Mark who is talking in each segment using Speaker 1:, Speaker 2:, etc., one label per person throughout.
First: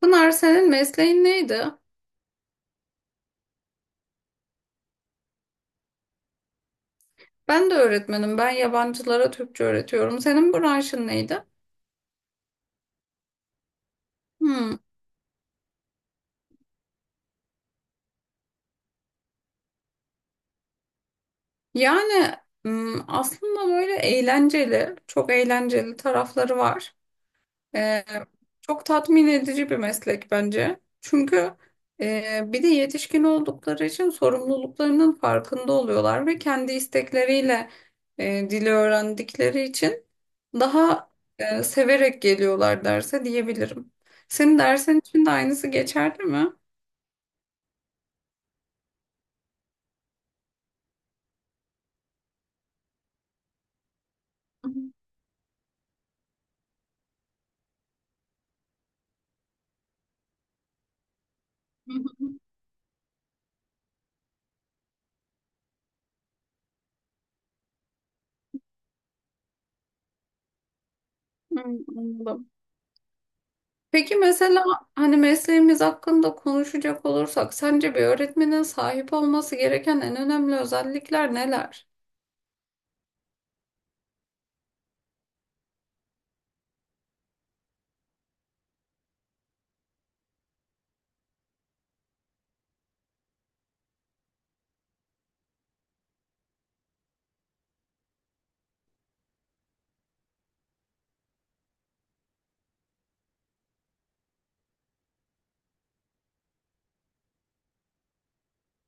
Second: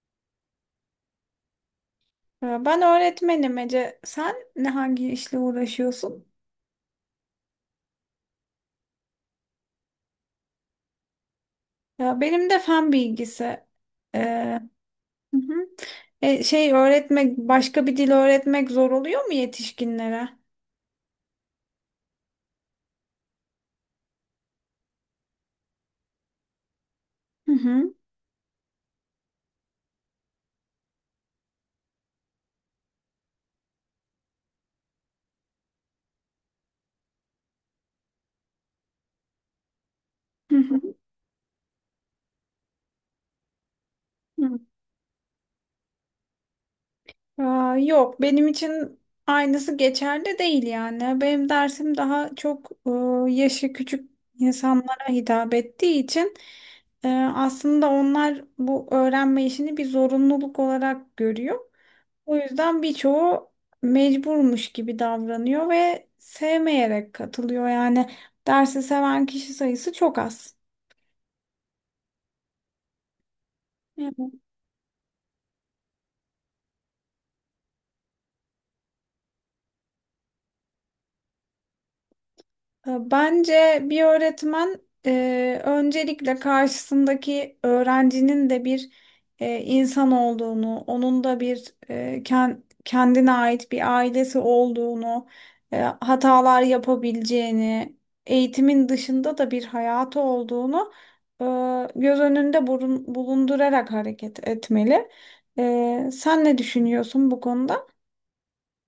Speaker 1: Pınar senin mesleğin neydi?
Speaker 2: Ya Ben öğretmenim Ece. Sen hangi işle uğraşıyorsun?
Speaker 1: Ben de öğretmenim. Ben yabancılara Türkçe öğretiyorum. Senin branşın neydi?
Speaker 2: Ya benim de fen bilgisi. Ee,
Speaker 1: Hmm.
Speaker 2: hı hı. Öğretmek, başka bir dil öğretmek zor oluyor mu yetişkinlere?
Speaker 1: Yani Aslında böyle eğlenceli, çok eğlenceli tarafları var.
Speaker 2: Hı hı.
Speaker 1: Ee, Çok tatmin edici bir meslek bence. Çünkü bir de yetişkin oldukları için sorumluluklarının farkında oluyorlar ve kendi istekleriyle dili öğrendikleri için
Speaker 2: Hı hı.
Speaker 1: daha severek geliyorlar derse diyebilirim.
Speaker 2: Hı.
Speaker 1: Senin dersin için de aynısı geçerli mi?
Speaker 2: Aa, yok, benim için aynısı geçerli değil yani. Benim dersim daha çok yaşı küçük insanlara hitap ettiği için aslında onlar bu öğrenme işini bir zorunluluk olarak görüyor. O
Speaker 1: Hmm,
Speaker 2: yüzden birçoğu mecburmuş gibi davranıyor ve sevmeyerek katılıyor. Yani dersi seven kişi sayısı çok az.
Speaker 1: Anladım. Peki mesela hani mesleğimiz hakkında konuşacak olursak sence bir öğretmenin sahip olması gereken en önemli özellikler neler?
Speaker 2: Bence bir öğretmen öncelikle karşısındaki öğrencinin de bir insan olduğunu, onun da bir kendine ait bir ailesi olduğunu, hatalar yapabileceğini, eğitimin dışında da bir hayatı olduğunu e, göz önünde bulundurarak hareket etmeli. Sen ne düşünüyorsun bu konuda?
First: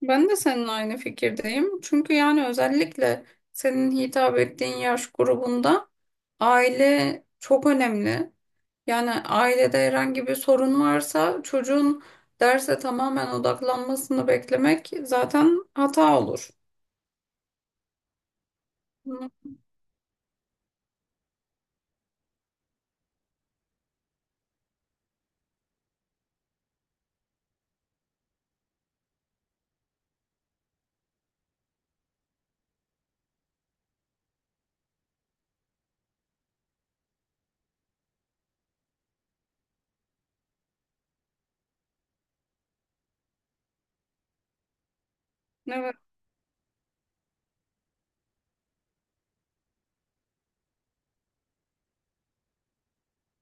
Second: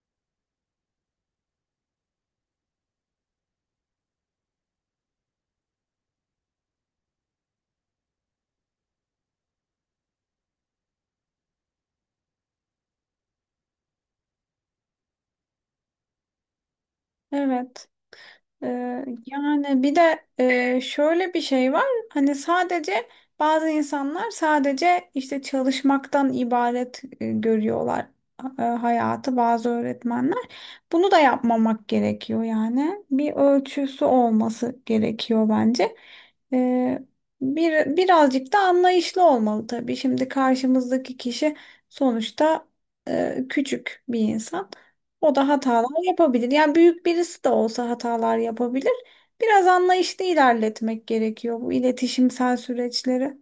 Speaker 1: Ben de seninle aynı fikirdeyim. Çünkü yani özellikle senin hitap ettiğin yaş grubunda aile çok önemli. Yani ailede herhangi bir sorun varsa çocuğun derse tamamen odaklanmasını beklemek zaten hata olur.
Speaker 2: Evet.
Speaker 1: Hı.
Speaker 2: Yani bir de şöyle bir şey var. Hani sadece bazı insanlar sadece işte çalışmaktan ibaret görüyorlar hayatı bazı öğretmenler. Bunu da yapmamak gerekiyor yani. Bir ölçüsü olması gerekiyor bence. Ee, birazcık da anlayışlı olmalı tabii. Şimdi karşımızdaki kişi sonuçta küçük bir insan. O da
Speaker 1: Evet.
Speaker 2: hatalar yapabilir. Yani büyük birisi de olsa hatalar yapabilir. Biraz anlayışlı ilerletmek gerekiyor bu iletişimsel süreçleri.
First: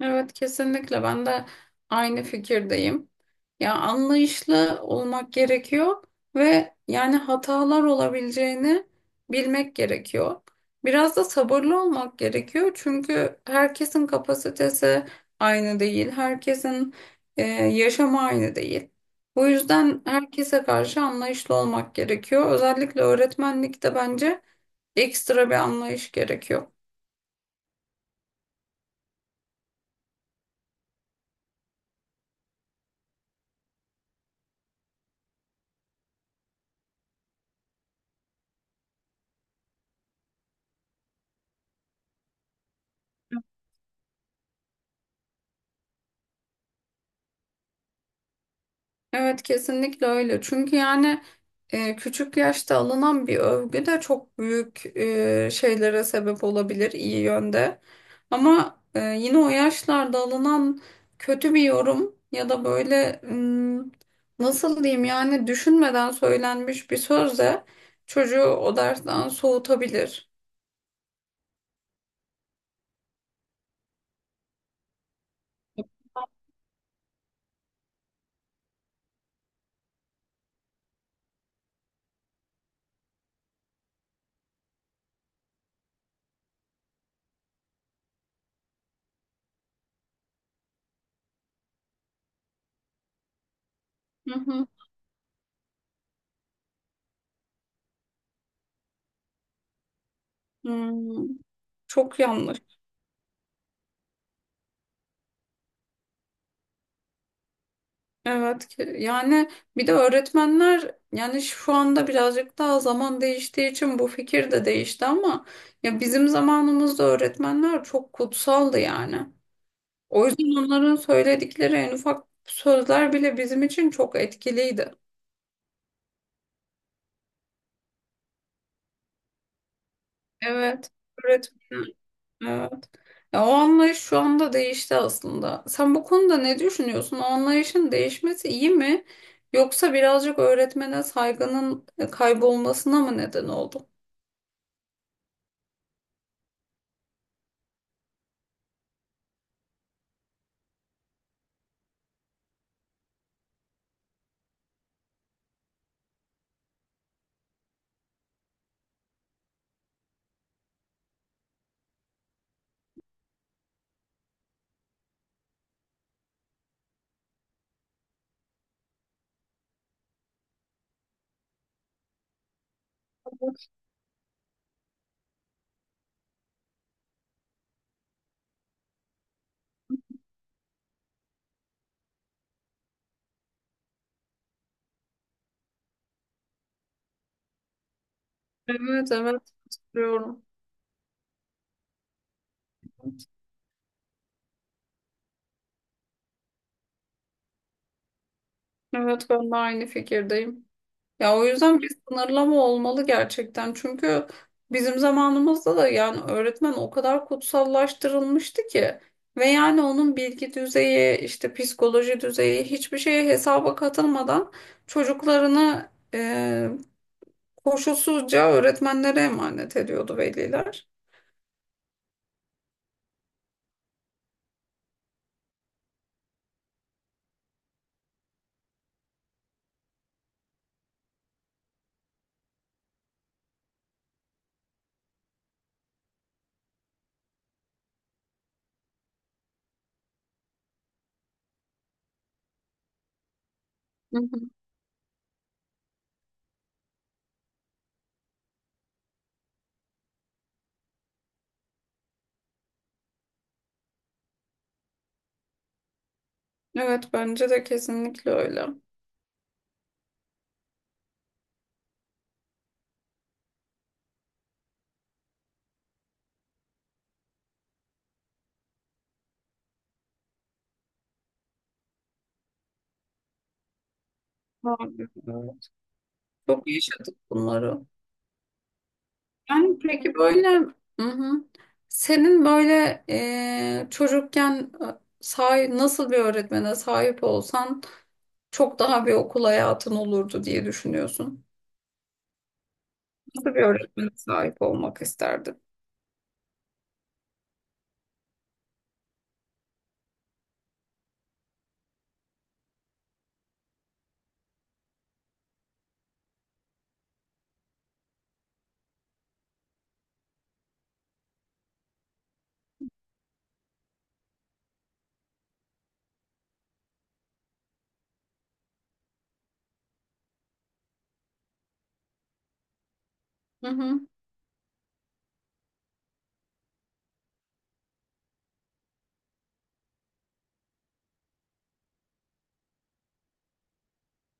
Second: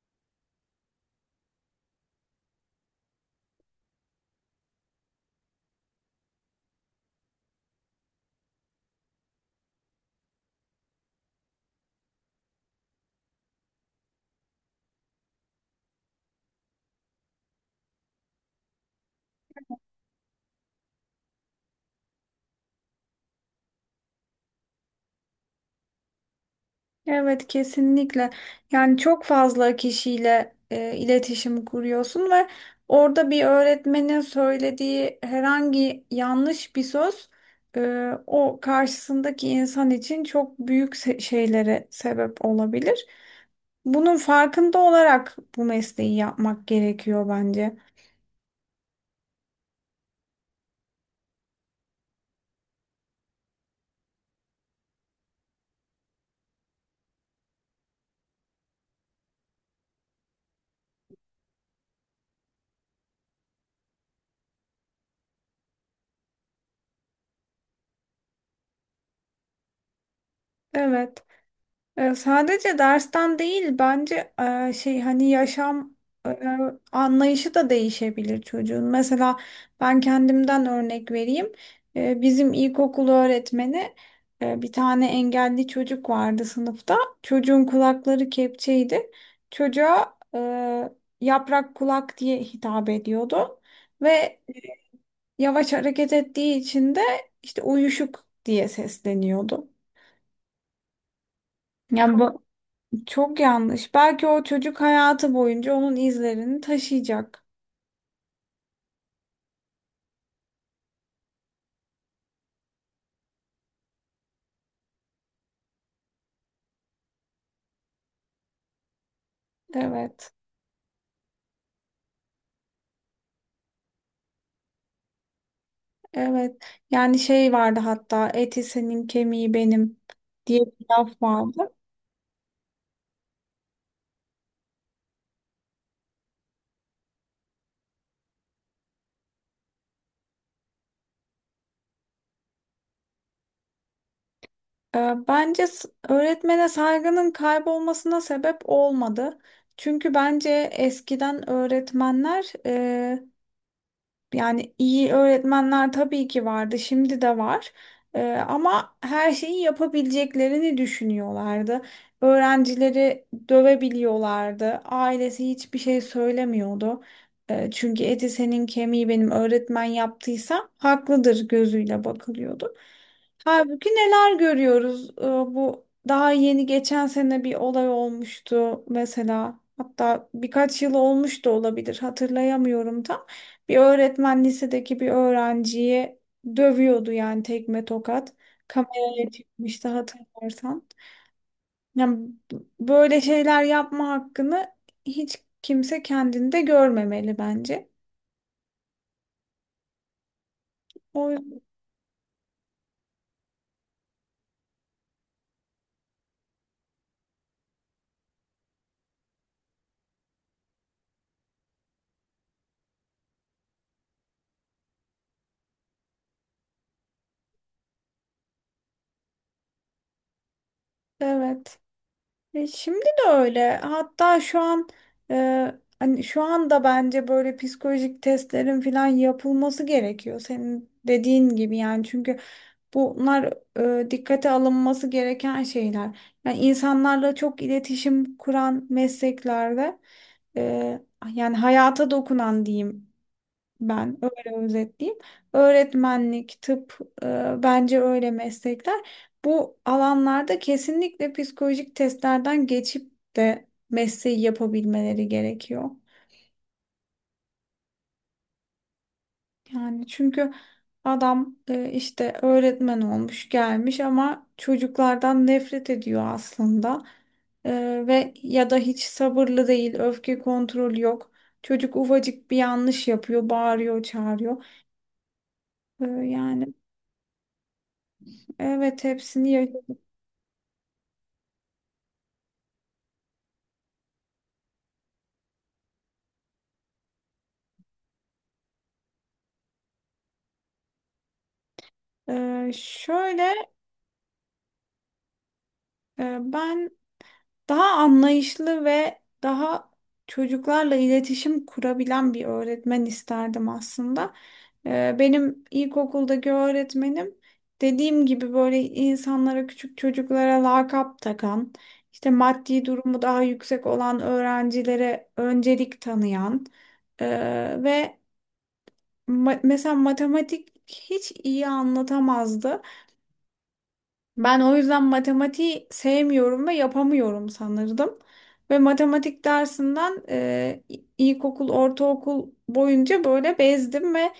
Speaker 1: Evet, kesinlikle ben de aynı fikirdeyim. Ya anlayışlı olmak gerekiyor ve yani hatalar olabileceğini bilmek gerekiyor. Biraz da sabırlı olmak gerekiyor çünkü herkesin kapasitesi aynı değil, herkesin yaşamı aynı değil. Bu yüzden herkese karşı anlayışlı olmak gerekiyor. Özellikle öğretmenlikte bence ekstra bir anlayış gerekiyor.
Speaker 2: Evet, kesinlikle. Yani çok fazla kişiyle iletişim kuruyorsun ve orada bir öğretmenin söylediği herhangi yanlış bir söz o karşısındaki insan için çok büyük şeylere sebep olabilir. Bunun farkında olarak bu mesleği yapmak gerekiyor bence.
Speaker 1: Evet kesinlikle öyle. Çünkü yani küçük yaşta alınan bir övgü de çok büyük şeylere sebep olabilir iyi yönde. Ama yine o yaşlarda alınan kötü bir yorum ya da böyle nasıl diyeyim yani düşünmeden söylenmiş bir söz de çocuğu o dersten soğutabilir.
Speaker 2: Evet. Sadece dersten değil bence şey hani yaşam e, anlayışı da değişebilir çocuğun. Mesela ben kendimden örnek vereyim. Bizim ilkokul öğretmeni bir tane engelli çocuk vardı sınıfta. Çocuğun kulakları kepçeydi. Çocuğa yaprak kulak diye hitap ediyordu.
Speaker 1: Hı
Speaker 2: Ve
Speaker 1: hı.
Speaker 2: yavaş hareket ettiği için de işte uyuşuk diye sesleniyordu.
Speaker 1: Hmm,
Speaker 2: Yani
Speaker 1: Çok
Speaker 2: bu
Speaker 1: yanlış.
Speaker 2: Çok yanlış. Belki o çocuk hayatı boyunca onun izlerini taşıyacak.
Speaker 1: Yani bir de öğretmenler yani şu anda birazcık daha zaman değiştiği için bu fikir de değişti ama ya bizim zamanımızda öğretmenler çok kutsaldı yani. O
Speaker 2: Evet.
Speaker 1: yüzden onların söyledikleri en ufak sözler bile bizim için çok etkiliydi.
Speaker 2: Evet. Yani şey vardı, hatta eti senin kemiği benim diye bir
Speaker 1: Evet,
Speaker 2: laf vardı.
Speaker 1: öğretmen. Evet. Ya o anlayış şu anda değişti aslında. Sen bu konuda ne düşünüyorsun? O anlayışın değişmesi iyi mi? Yoksa birazcık öğretmene saygının kaybolmasına mı neden oldu?
Speaker 2: Bence öğretmene saygının kaybolmasına sebep olmadı. Çünkü bence eskiden öğretmenler yani iyi öğretmenler tabii ki vardı, şimdi de var. Ee, ama her şeyi yapabileceklerini düşünüyorlardı. Öğrencileri dövebiliyorlardı. Ailesi hiçbir şey söylemiyordu. Çünkü eti senin kemiği benim, öğretmen yaptıysa haklıdır gözüyle bakılıyordu. Halbuki neler görüyoruz? Bu daha yeni geçen sene bir olay olmuştu mesela. Hatta birkaç yıl olmuş da olabilir, hatırlayamıyorum tam. Bir öğretmen lisedeki bir öğrenciyi dövüyordu, yani tekme tokat.
Speaker 1: Evet
Speaker 2: Kameraya
Speaker 1: evet
Speaker 2: çıkmıştı
Speaker 1: katılıyorum.
Speaker 2: hatırlarsan. Yani b- böyle şeyler yapma hakkını hiç kimse kendinde görmemeli bence.
Speaker 1: Evet ben de aynı fikirdeyim.
Speaker 2: O
Speaker 1: Ya o
Speaker 2: yüzden
Speaker 1: yüzden bir sınırlama olmalı gerçekten. Çünkü bizim zamanımızda da yani öğretmen o kadar kutsallaştırılmıştı ki ve yani onun bilgi düzeyi, işte psikoloji düzeyi hiçbir şeye hesaba katılmadan çocuklarını koşulsuzca öğretmenlere emanet ediyordu veliler.
Speaker 2: evet. Şimdi de öyle. Hatta şu an hani şu anda bence böyle psikolojik testlerin falan yapılması gerekiyor. Senin dediğin gibi, yani çünkü bunlar dikkate alınması gereken şeyler. Yani insanlarla çok iletişim kuran mesleklerde e, yani hayata dokunan diyeyim, ben
Speaker 1: Hı hı.
Speaker 2: öyle özetleyeyim. Öğretmenlik, tıp bence öyle meslekler. Bu alanlarda kesinlikle psikolojik testlerden geçip de mesleği yapabilmeleri gerekiyor.
Speaker 1: Evet bence de kesinlikle öyle.
Speaker 2: Yani çünkü adam işte öğretmen olmuş gelmiş ama çocuklardan nefret ediyor aslında. E, ve ya da hiç sabırlı değil, öfke kontrolü yok. Çocuk ufacık bir yanlış yapıyor, bağırıyor, çağırıyor.
Speaker 1: Abi, evet.
Speaker 2: E,
Speaker 1: Çok
Speaker 2: yani
Speaker 1: yaşadık bunları.
Speaker 2: evet hepsini.
Speaker 1: Yani peki böyle, hı hı. Senin böyle çocukken, nasıl bir öğretmene sahip olsan çok daha bir okul hayatın olurdu diye düşünüyorsun. Nasıl bir
Speaker 2: Şöyle
Speaker 1: öğretmene sahip olmak isterdin?
Speaker 2: ben daha anlayışlı ve daha çocuklarla iletişim kurabilen bir öğretmen isterdim aslında. Benim ilkokuldaki öğretmenim dediğim gibi böyle insanlara, küçük çocuklara lakap takan, işte maddi durumu daha yüksek olan öğrencilere öncelik tanıyan e, ve mesela matematik hiç iyi anlatamazdı.
Speaker 1: Hı hı.
Speaker 2: Ben o yüzden matematiği sevmiyorum ve yapamıyorum sanırdım. Ve matematik dersinden ilkokul, ortaokul boyunca böyle bezdim ve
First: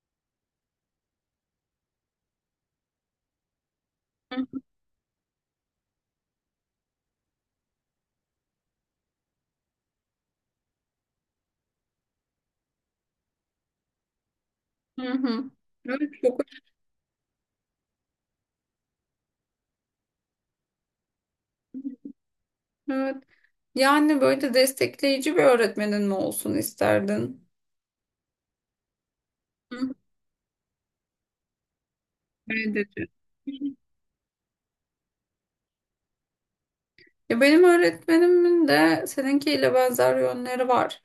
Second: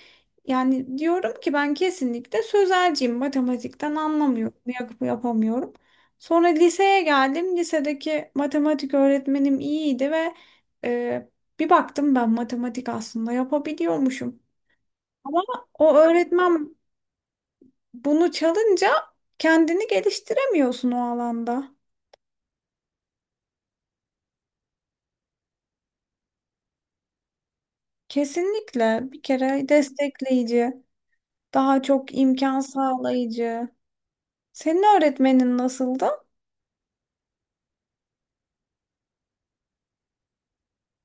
Speaker 2: yani diyorum ki ben kesinlikle sözelciyim. Matematikten
Speaker 1: Hı
Speaker 2: anlamıyorum, yapamıyorum. Sonra liseye geldim. Lisedeki matematik öğretmenim iyiydi ve e, bir baktım, ben matematik aslında yapabiliyormuşum.
Speaker 1: hı.
Speaker 2: Ama
Speaker 1: Hı.
Speaker 2: o
Speaker 1: Evet, çok
Speaker 2: öğretmen bunu çalınca kendini geliştiremiyorsun o alanda.
Speaker 1: önemli. Evet. Yani böyle destekleyici bir öğretmenin mi olsun isterdin?
Speaker 2: Kesinlikle bir kere
Speaker 1: Hı.
Speaker 2: destekleyici, daha çok imkan
Speaker 1: Evet.
Speaker 2: sağlayıcı. Senin öğretmenin nasıldı?
Speaker 1: Ya benim öğretmenimin de seninkiyle benzer yönleri var.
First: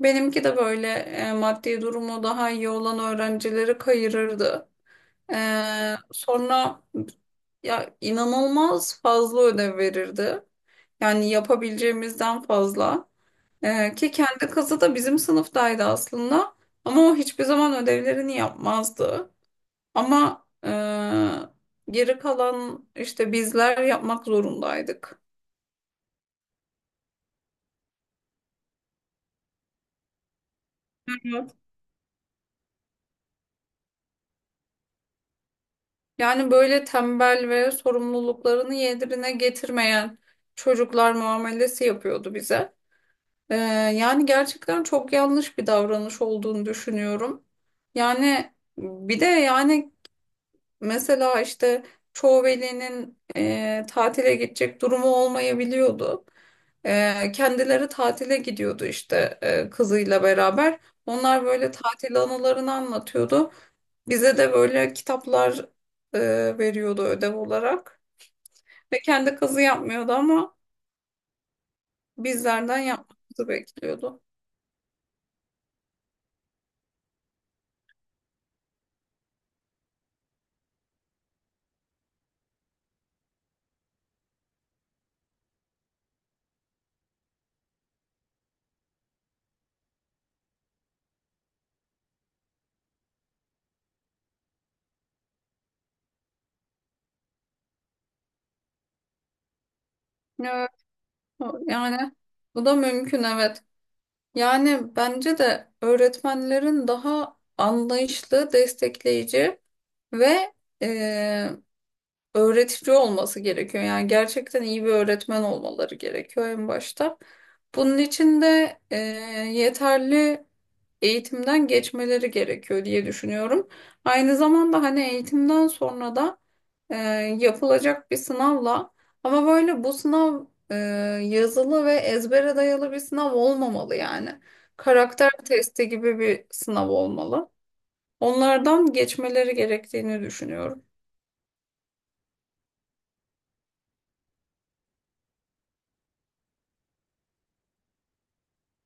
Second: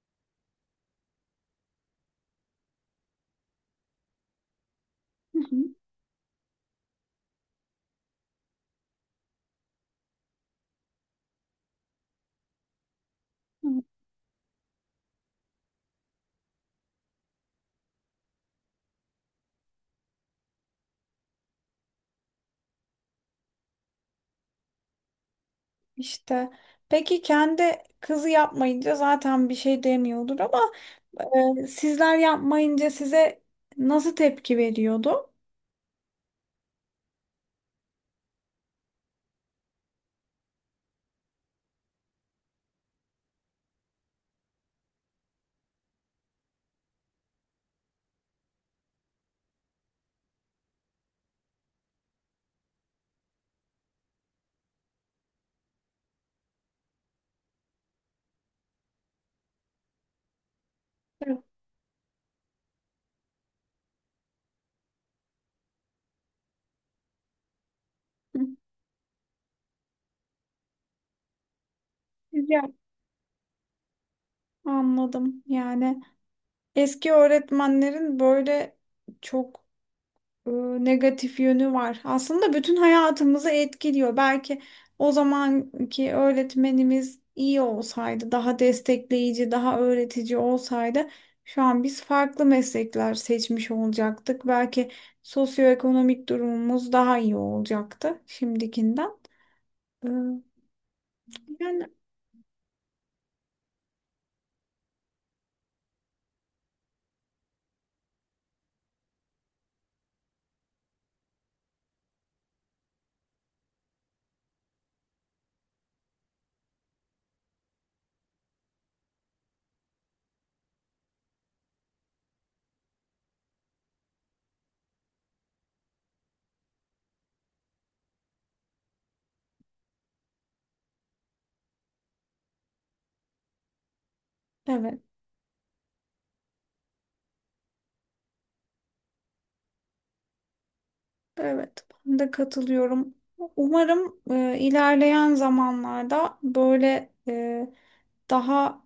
Speaker 1: Benimki de böyle maddi durumu daha iyi olan öğrencileri kayırırdı.
Speaker 2: Hı hı.
Speaker 1: Sonra ya inanılmaz fazla ödev verirdi. Yani yapabileceğimizden fazla.
Speaker 2: Hı.
Speaker 1: Ki kendi kızı da bizim sınıftaydı aslında. Ama o hiçbir zaman ödevlerini yapmazdı. Ama geri kalan işte bizler yapmak zorundaydık.
Speaker 2: İşte, peki kendi kızı yapmayınca zaten bir şey demiyordur ama sizler yapmayınca size nasıl tepki veriyordu?
Speaker 1: Yani böyle tembel ve sorumluluklarını yerine getirmeyen çocuklar muamelesi yapıyordu bize. Ee, Yani gerçekten çok yanlış bir davranış olduğunu düşünüyorum. Yani bir de yani mesela işte çoğu velinin tatile gidecek durumu olmayabiliyordu. Kendileri tatile gidiyordu işte kızıyla beraber.
Speaker 2: Evet.
Speaker 1: Onlar böyle tatil anılarını anlatıyordu. Bize de böyle kitaplar e, veriyordu ödev olarak.
Speaker 2: Hı,
Speaker 1: Ve kendi kazı yapmıyordu ama
Speaker 2: güzel.
Speaker 1: bizlerden yapmamızı bekliyordu.
Speaker 2: Anladım. Yani eski öğretmenlerin böyle çok e, negatif yönü var. Aslında bütün hayatımızı etkiliyor. Belki o zamanki öğretmenimiz iyi olsaydı, daha destekleyici, daha öğretici olsaydı şu an biz farklı meslekler seçmiş olacaktık. Belki sosyoekonomik durumumuz daha iyi olacaktı şimdikinden. E,
Speaker 1: Evet,
Speaker 2: Yani
Speaker 1: yani bu da mümkün, evet. Yani bence de öğretmenlerin daha anlayışlı, destekleyici ve e, öğretici olması gerekiyor. Yani gerçekten iyi bir öğretmen olmaları gerekiyor en başta. Bunun için de yeterli eğitimden geçmeleri gerekiyor diye düşünüyorum. Aynı zamanda hani eğitimden sonra da e, yapılacak bir sınavla, ama böyle bu sınav e, yazılı ve ezbere dayalı bir sınav olmamalı yani.
Speaker 2: evet,
Speaker 1: Karakter testi gibi bir sınav olmalı. Onlardan geçmeleri gerektiğini düşünüyorum.
Speaker 2: evet. Ben de katılıyorum. Umarım ilerleyen zamanlarda böyle daha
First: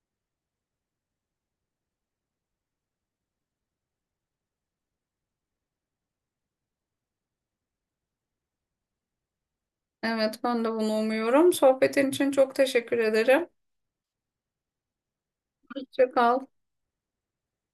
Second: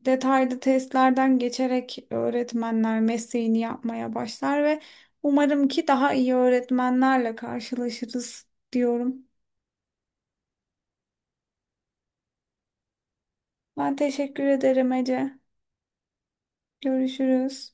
Speaker 2: detaylı testlerden geçerek öğretmenler mesleğini yapmaya başlar ve umarım ki daha iyi öğretmenlerle karşılaşırız diyorum.
Speaker 1: Evet, ben de bunu umuyorum. Sohbetin için çok teşekkür ederim.
Speaker 2: Ben teşekkür ederim Ece.
Speaker 1: Hoşça kal.
Speaker 2: Görüşürüz.